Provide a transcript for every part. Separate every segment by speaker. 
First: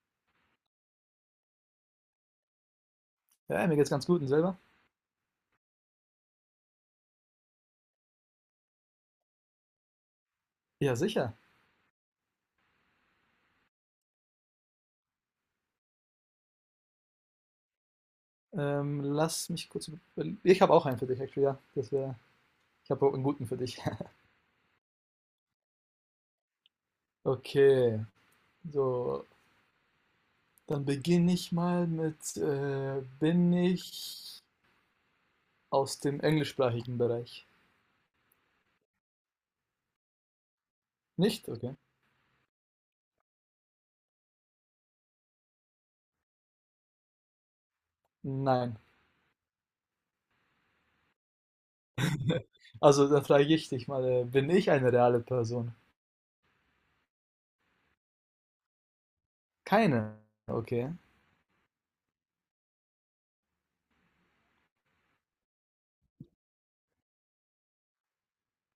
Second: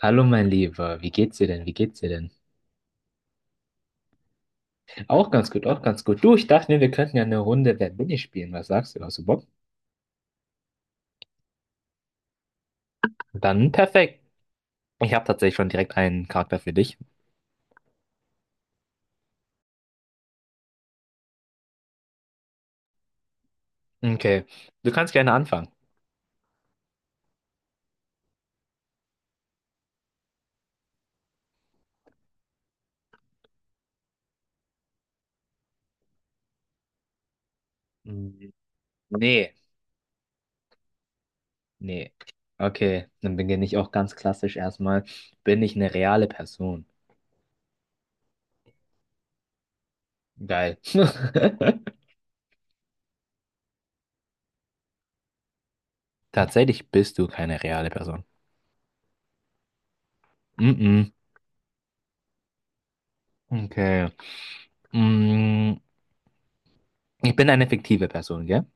Speaker 1: Hallo mein Lieber, wie geht's dir denn? Wie geht's dir denn?
Speaker 2: Ja, mir geht's ganz gut und selber?
Speaker 1: Auch ganz gut, auch ganz gut. Du, ich dachte mir, wir könnten ja eine Runde Wer bin ich spielen. Was sagst du? Hast du Bock?
Speaker 2: Ja, sicher.
Speaker 1: Dann perfekt. Ich habe tatsächlich schon direkt einen Charakter für dich.
Speaker 2: Lass mich kurz überlegen. Ich habe auch einen für dich, actually, ja. Ich habe auch einen guten für dich.
Speaker 1: Okay, du kannst gerne anfangen.
Speaker 2: Okay, so, dann beginne ich mal mit, bin ich aus dem englischsprachigen Bereich?
Speaker 1: Mm, Nee,
Speaker 2: Nicht? Okay.
Speaker 1: nee. Okay, dann beginne ich auch ganz klassisch erstmal. Bin ich eine reale Person?
Speaker 2: Nein.
Speaker 1: Geil.
Speaker 2: Also, dann frage ich dich mal, bin ich eine reale Person?
Speaker 1: Tatsächlich bist du keine reale Person.
Speaker 2: Keine. Okay.
Speaker 1: Mm-mm. Okay. Mm, ich bin eine fiktive Person, gell?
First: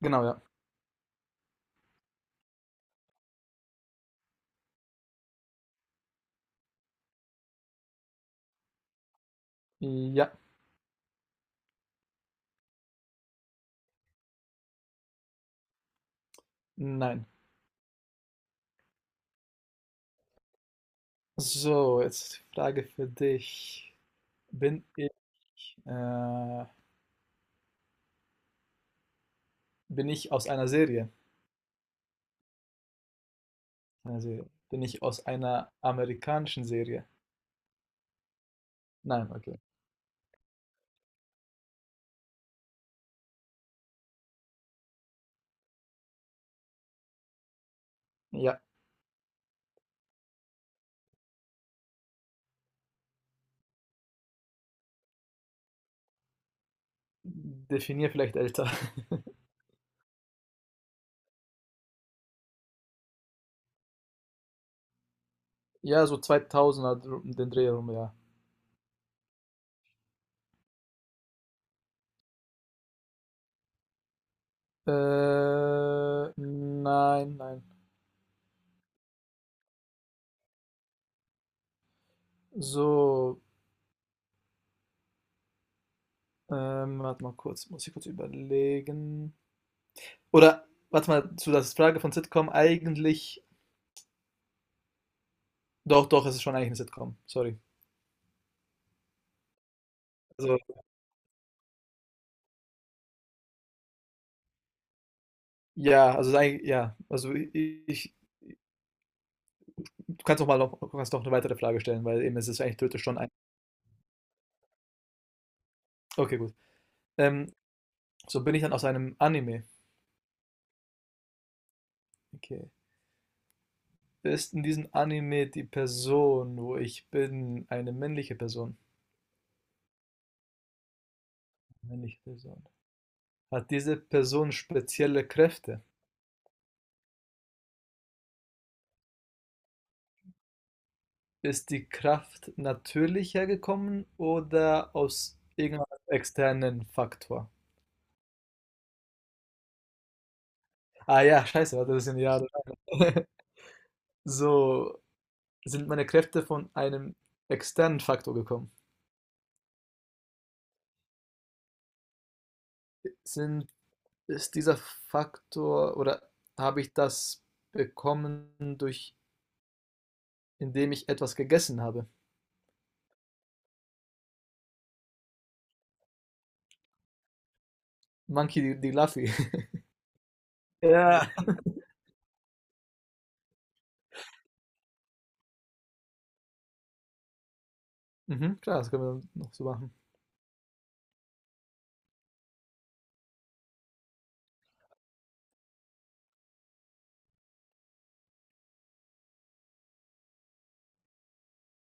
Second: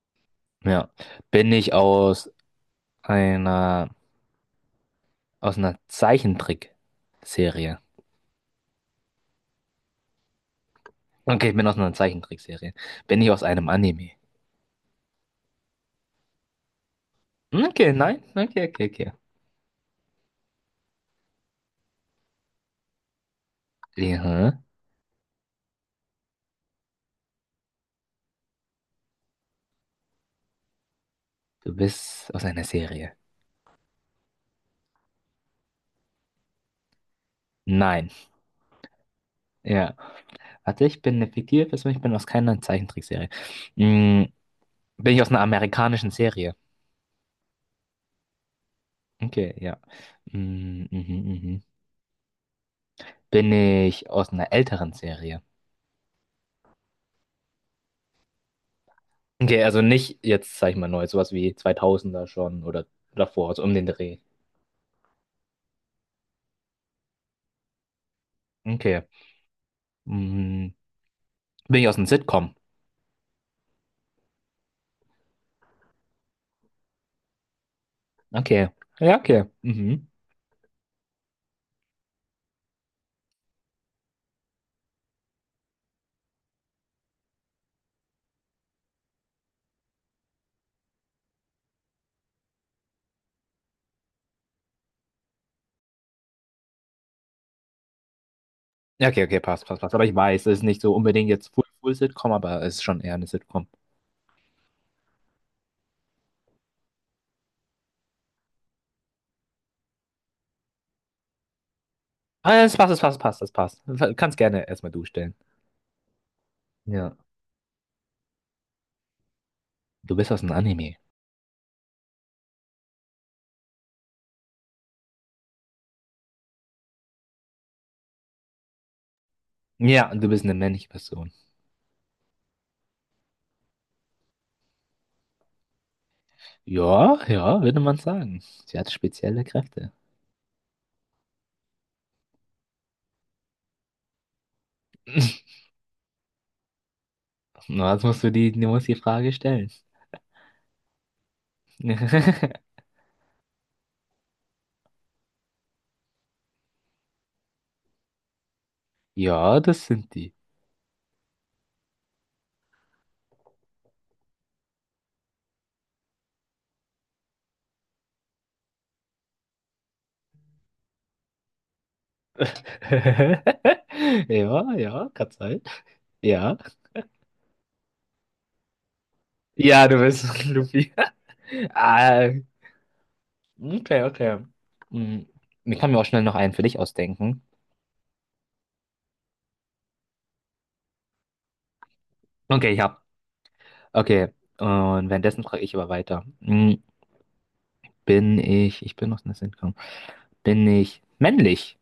Speaker 2: Genau, ja.
Speaker 1: Ja. Bin ich aus einer, aus einer Zeichentrickserie.
Speaker 2: Ja.
Speaker 1: Okay, ich bin aus einer Zeichentrickserie. Bin ich aus einem Anime?
Speaker 2: Nein.
Speaker 1: Okay, nein. Okay, okay, okay.
Speaker 2: So, jetzt Frage für dich.
Speaker 1: Ja,
Speaker 2: Bin ich, äh, Bin ich aus einer Serie?
Speaker 1: du bist aus einer Serie.
Speaker 2: Einer Bin ich aus einer amerikanischen Serie?
Speaker 1: Nein.
Speaker 2: Nein, okay.
Speaker 1: Ja. Warte, ich bin eine fiktive Person, ich bin aus keiner Zeichentrickserie. Mm, bin ich aus einer amerikanischen Serie?
Speaker 2: Ja,
Speaker 1: Okay, ja. Mm, mhm, mhm. Bin ich aus einer älteren Serie?
Speaker 2: definier vielleicht älter.
Speaker 1: Okay, also nicht jetzt, sag ich mal, neu, sowas wie 2000er schon oder davor, also um den Dreh.
Speaker 2: Ja, so 2000er, um den Dreh rum, ja.
Speaker 1: Okay. Mhm. Bin ich aus einem Sitcom?
Speaker 2: Nein, nein.
Speaker 1: Okay. Ja, okay. Mhm.
Speaker 2: So, warte mal kurz, muss ich kurz überlegen. Oder, warte mal, zu der Frage von Sitcom, eigentlich, doch, doch, es ist schon eigentlich eine Sitcom, sorry.
Speaker 1: Ja, okay, okay, passt, passt, passt. Aber ich weiß, es ist
Speaker 2: Also,
Speaker 1: nicht so unbedingt jetzt Full, Full Sitcom, aber es ist schon eher eine Sitcom.
Speaker 2: ja, also, es ist ja, also, ich du kannst noch eine weitere Frage stellen, weil eben es ist
Speaker 1: Ah,
Speaker 2: eigentlich
Speaker 1: es
Speaker 2: theoretisch schon
Speaker 1: passt,
Speaker 2: ein,
Speaker 1: passt, es passt. Du kannst gerne erstmal du stellen.
Speaker 2: okay, gut.
Speaker 1: Ja.
Speaker 2: Ähm, so bin ich dann aus einem Anime.
Speaker 1: Du bist aus einem Anime.
Speaker 2: Okay. Ist in diesem Anime die Person, wo ich bin, eine männliche Person?
Speaker 1: Ja, und du bist eine männliche Person.
Speaker 2: Männliche Person. Hat diese Person spezielle Kräfte?
Speaker 1: Ja, ja, würde man sagen. Sie hat spezielle Kräfte.
Speaker 2: Ist die Kraft natürlich hergekommen oder aus irgendeinem externen Faktor?
Speaker 1: Na, jetzt musst du musst die Frage stellen.
Speaker 2: Ah ja, scheiße, warte, das sind ja. So, sind meine Kräfte von einem externen Faktor gekommen?
Speaker 1: Ja, das sind die.
Speaker 2: Sind, Ist dieser Faktor oder habe ich das bekommen durch indem ich etwas gegessen habe.
Speaker 1: Ja, ja, kann sein. Ja.
Speaker 2: Monkey D. Luffy.
Speaker 1: Ja, du bist Luffy.
Speaker 2: Ja.
Speaker 1: Ah, okay, okay. Hm, ich kann mir auch schnell noch einen für dich ausdenken.
Speaker 2: Mhm, klar, das können wir noch so machen.
Speaker 1: Okay, ich hab. Okay, und währenddessen frage ich aber weiter. Ich bin aus einer Sitcom. Bin ich männlich?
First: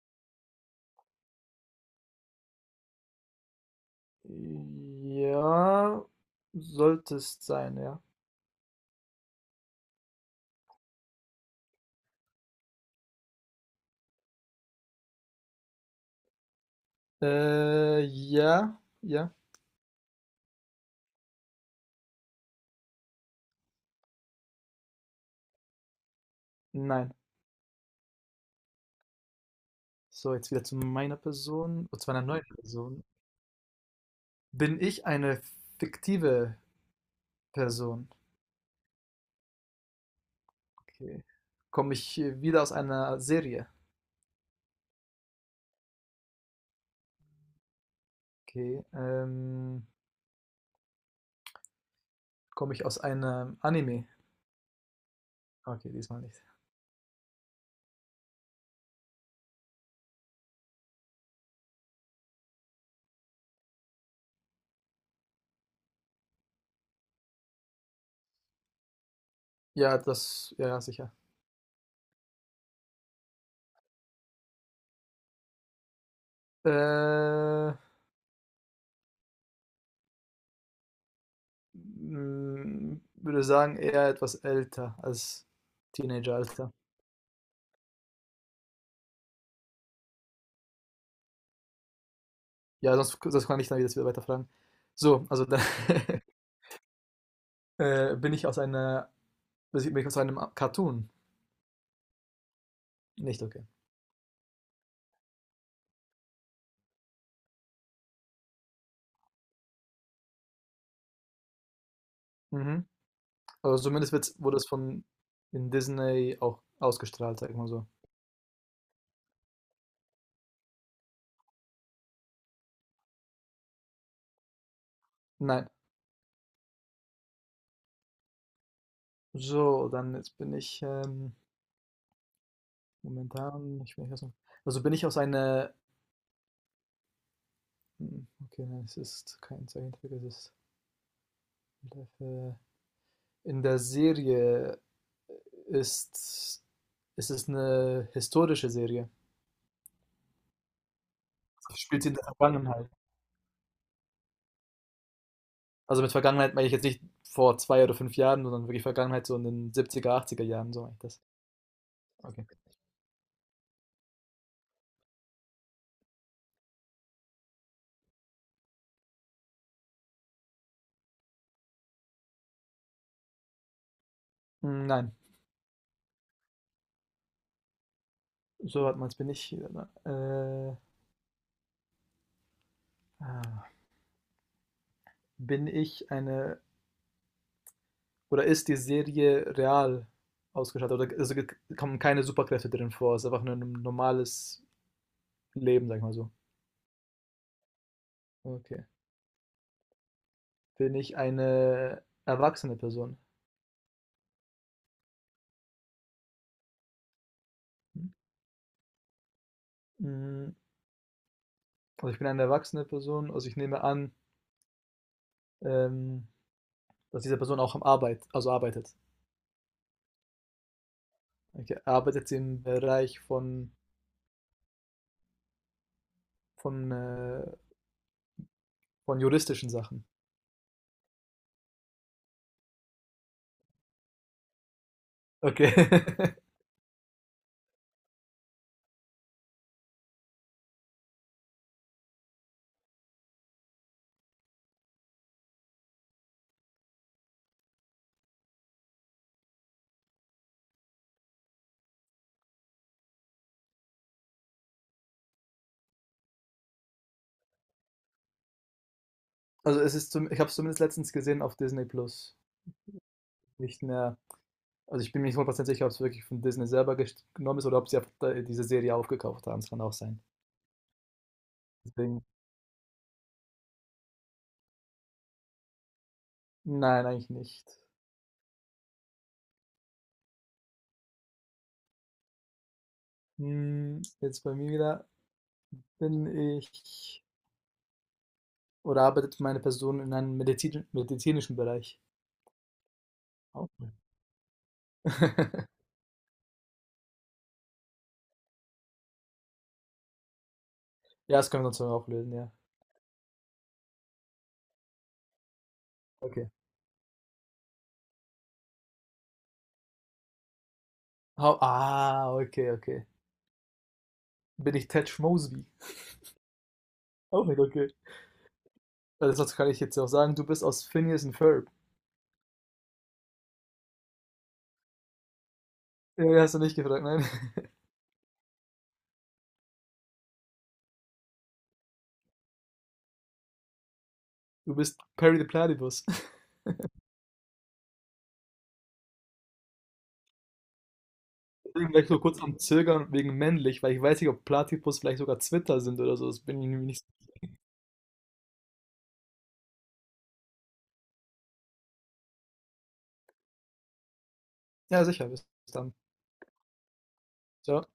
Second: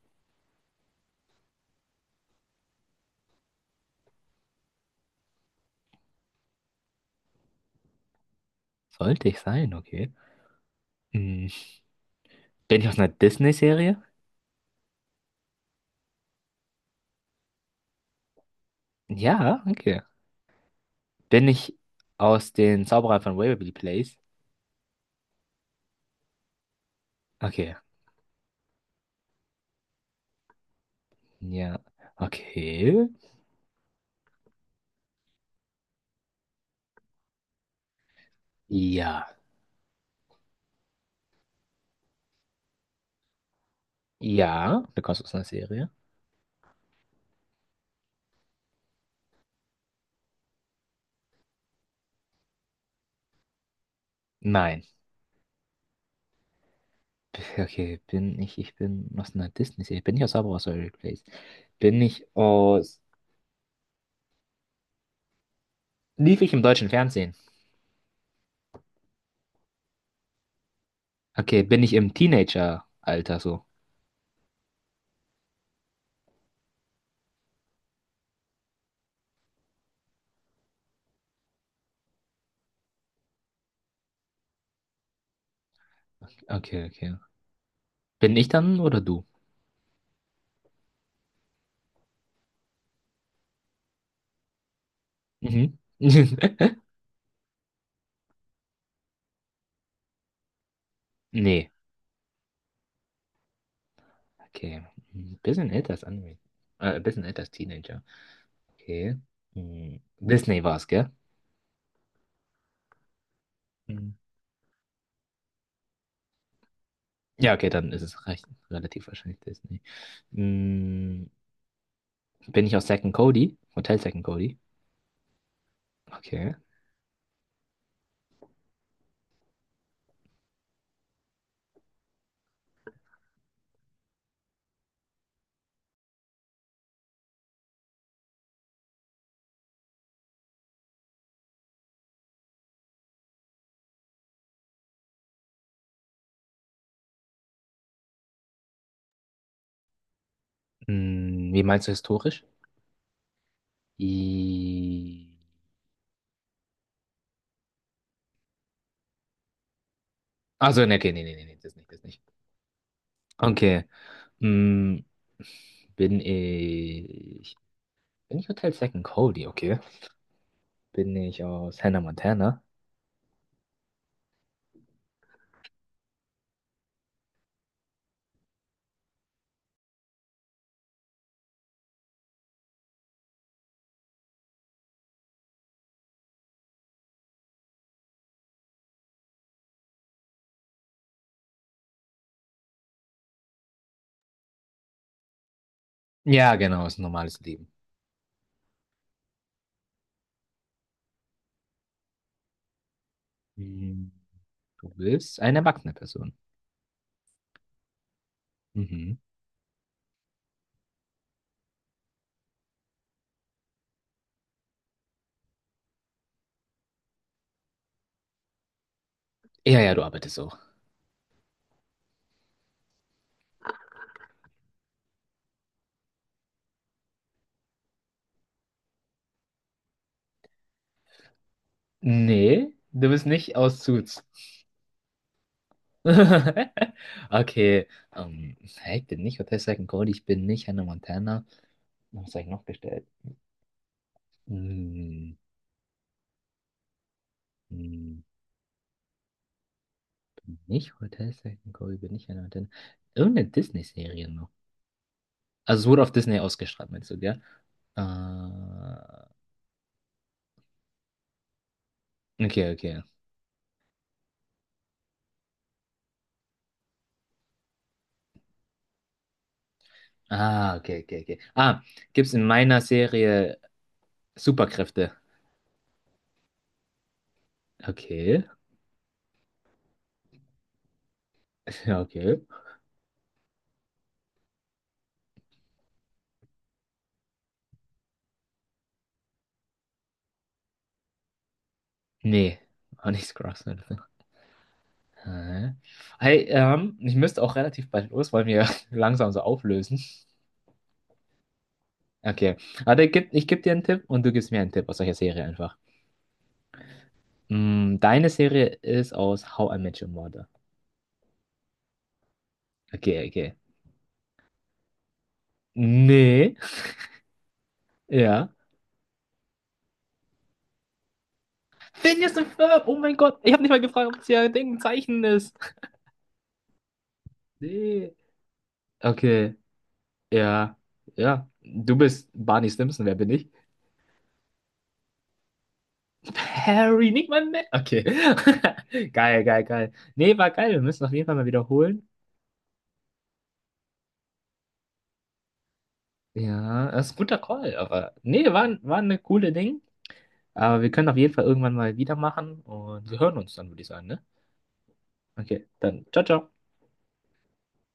Speaker 2: Ja, sollte es sein, ja.
Speaker 1: Sollte ich sein, okay. Hm, Bin ich aus einer Disney-Serie?
Speaker 2: Ja, ja,
Speaker 1: Ja, okay. Bin ich aus den Zauberern von Waverly Place?
Speaker 2: nein.
Speaker 1: Okay,
Speaker 2: So, jetzt wieder zu meiner
Speaker 1: ja.
Speaker 2: Person, oder zu meiner neuen Person.
Speaker 1: Okay.
Speaker 2: Bin ich eine fiktive Person?
Speaker 1: Ja.
Speaker 2: Okay. Komme ich wieder aus einer Serie?
Speaker 1: Ja. Du kommst aus einer Serie?
Speaker 2: Okay. Komme ich aus einem Anime?
Speaker 1: Nein.
Speaker 2: Okay, diesmal nicht.
Speaker 1: Okay, ich bin aus einer Disney-Serie. Bin ich aus Zauberer aus Waverly Place? Bin ich aus. Lief ich im deutschen Fernsehen?
Speaker 2: Ja, das, ja, ja, sicher.
Speaker 1: Okay, bin ich im Teenager-Alter so?
Speaker 2: Äh, Würde sagen, eher etwas älter als Teenageralter.
Speaker 1: Okay, okay. Bin ich dann oder du?
Speaker 2: Ja, sonst kann ich dann wieder weiterfragen. So, also dann
Speaker 1: Mhm.
Speaker 2: äh, bin ich aus einer, bin ich aus einem Cartoon.
Speaker 1: Nee.
Speaker 2: Nicht? Okay.
Speaker 1: Okay. Ein bisschen älter als Anime. Ein bisschen älter als Teenager. Okay. Hm. Disney war es, gell?
Speaker 2: Mhm. Also zumindest
Speaker 1: Mhm.
Speaker 2: wurde es von in Disney auch ausgestrahlt, sag
Speaker 1: Ja,
Speaker 2: ich mal
Speaker 1: okay,
Speaker 2: so.
Speaker 1: dann ist es relativ wahrscheinlich Disney. Hm. Bin ich aus Zack and Cody? Hotel Zack and Cody?
Speaker 2: Nein.
Speaker 1: Okay.
Speaker 2: So, dann jetzt bin ich momentan, ich bin ich also bin ich aus einer, hm, okay, nein, es ist kein Zeichentrick, es ist Live. In der Serie äh, ist ist es eine historische Serie.
Speaker 1: Hm, wie
Speaker 2: Also,
Speaker 1: meinst du
Speaker 2: spielt sie in der
Speaker 1: historisch?
Speaker 2: Vergangenheit.
Speaker 1: I...
Speaker 2: Also, mit Vergangenheit meine ich jetzt nicht vor 2 oder 5 Jahren, sondern wirklich Vergangenheit so in den 70er, 80er Jahren, so
Speaker 1: Also,
Speaker 2: meine
Speaker 1: nee,
Speaker 2: ich
Speaker 1: okay,
Speaker 2: das.
Speaker 1: nee, nee, nee, nee, das nicht, das nicht.
Speaker 2: Okay.
Speaker 1: Okay. Hm, bin ich. Bin ich Hotel Second Cody, okay? Bin ich aus Hannah Montana?
Speaker 2: Hm, nein, so hat man es. Ah, bin ich eine oder ist die Serie real ausgestattet oder also, g kommen keine Superkräfte drin vor. Es ist einfach nur 'n normales Leben, sag ich mal so.
Speaker 1: Ja, genau, ist ein normales Leben.
Speaker 2: Okay. Bin ich eine erwachsene Person?
Speaker 1: Hm, du bist eine erwachsene Person. Mhm.
Speaker 2: Hm, also, ich bin eine erwachsene Person, also, ich nehme an, ähm, dass diese Person auch arbeitet.
Speaker 1: Ja, ja, du arbeitest auch.
Speaker 2: Okay, arbeitet sie im Bereich von, äh von juristischen Sachen?
Speaker 1: Nee, du bist nicht aus Suits.
Speaker 2: Okay.
Speaker 1: Okay, hey, ich bin nicht Hotel Second Cody, ich bin nicht Hannah Montana. Was habe ich noch gestellt? Hm, hm, bin nicht Hotel Second Kobe, bin ich ein Hotel. Irgendeine Disney-Serie noch. Also es wurde auf Disney ausgestrahlt, meinst du, gell? Äh,
Speaker 2: Also, es ist zum ich habe es zumindest letztens gesehen auf Disney Plus.
Speaker 1: okay, okay.
Speaker 2: Nicht mehr, also, ich bin mir nicht 100 sicher, ob es wirklich von Disney selber gest genommen ist oder ob sie einfach da diese Serie aufgekauft haben. Das kann auch sein.
Speaker 1: Ah, okay, okay, okay. Ah,
Speaker 2: Deswegen
Speaker 1: gibt's in meiner Serie Superkräfte?
Speaker 2: nein, eigentlich nicht.
Speaker 1: Okay. Ja, okay.
Speaker 2: Jetzt bei mir wieder, bin ich oder arbeitet meine Person in einem medizinischen Bereich?
Speaker 1: Nee, auch nicht Scrubs
Speaker 2: Auch
Speaker 1: oder
Speaker 2: cool.
Speaker 1: so. Hä? Hey, ich müsste auch relativ bald los, weil wir langsam so auflösen.
Speaker 2: Ja, das können wir uns dann auch lösen, ja.
Speaker 1: Okay. Aber ich geb dir einen Tipp und du gibst mir einen Tipp aus solcher Serie einfach.
Speaker 2: Okay.
Speaker 1: Mm, deine Serie ist aus How I Met Your Mother.
Speaker 2: Hau Ah, okay, okay.
Speaker 1: Okay, okay.
Speaker 2: Bin ich Ted Mosby?
Speaker 1: Nee.
Speaker 2: Auch nicht, okay.
Speaker 1: Ja.
Speaker 2: Also sonst kann ich jetzt ja auch sagen, du bist aus Phineas und Ferb.
Speaker 1: Phineas und Ferb, oh mein Gott. Ich habe nicht mal gefragt, ob es ja ein Zeichen ist.
Speaker 2: Ja, ja, hast du nicht gefragt, nein.
Speaker 1: Nee. Okay. Ja. Ja. Du bist Barney Stinson, wer bin ich?
Speaker 2: Du bist Perry the Platypus.
Speaker 1: Harry, nicht mein Mann. Okay. Geil, geil, geil. Nee, war geil. Wir müssen auf jeden Fall mal
Speaker 2: Deswegen war
Speaker 1: wiederholen.
Speaker 2: ich so kurz am Zögern wegen männlich, weil ich weiß nicht, ob Platypus vielleicht sogar Zwitter sind oder so. Das bin ich nämlich
Speaker 1: Ja,
Speaker 2: nicht.
Speaker 1: das ist ein guter Call, aber nee, war eine coole Ding. Aber wir können auf jeden Fall irgendwann mal wieder machen und wir hören uns dann, würde ich sagen, ne?
Speaker 2: Ja, sicher, bis
Speaker 1: Okay,
Speaker 2: dann.
Speaker 1: dann ciao, ciao.
Speaker 2: Ciao.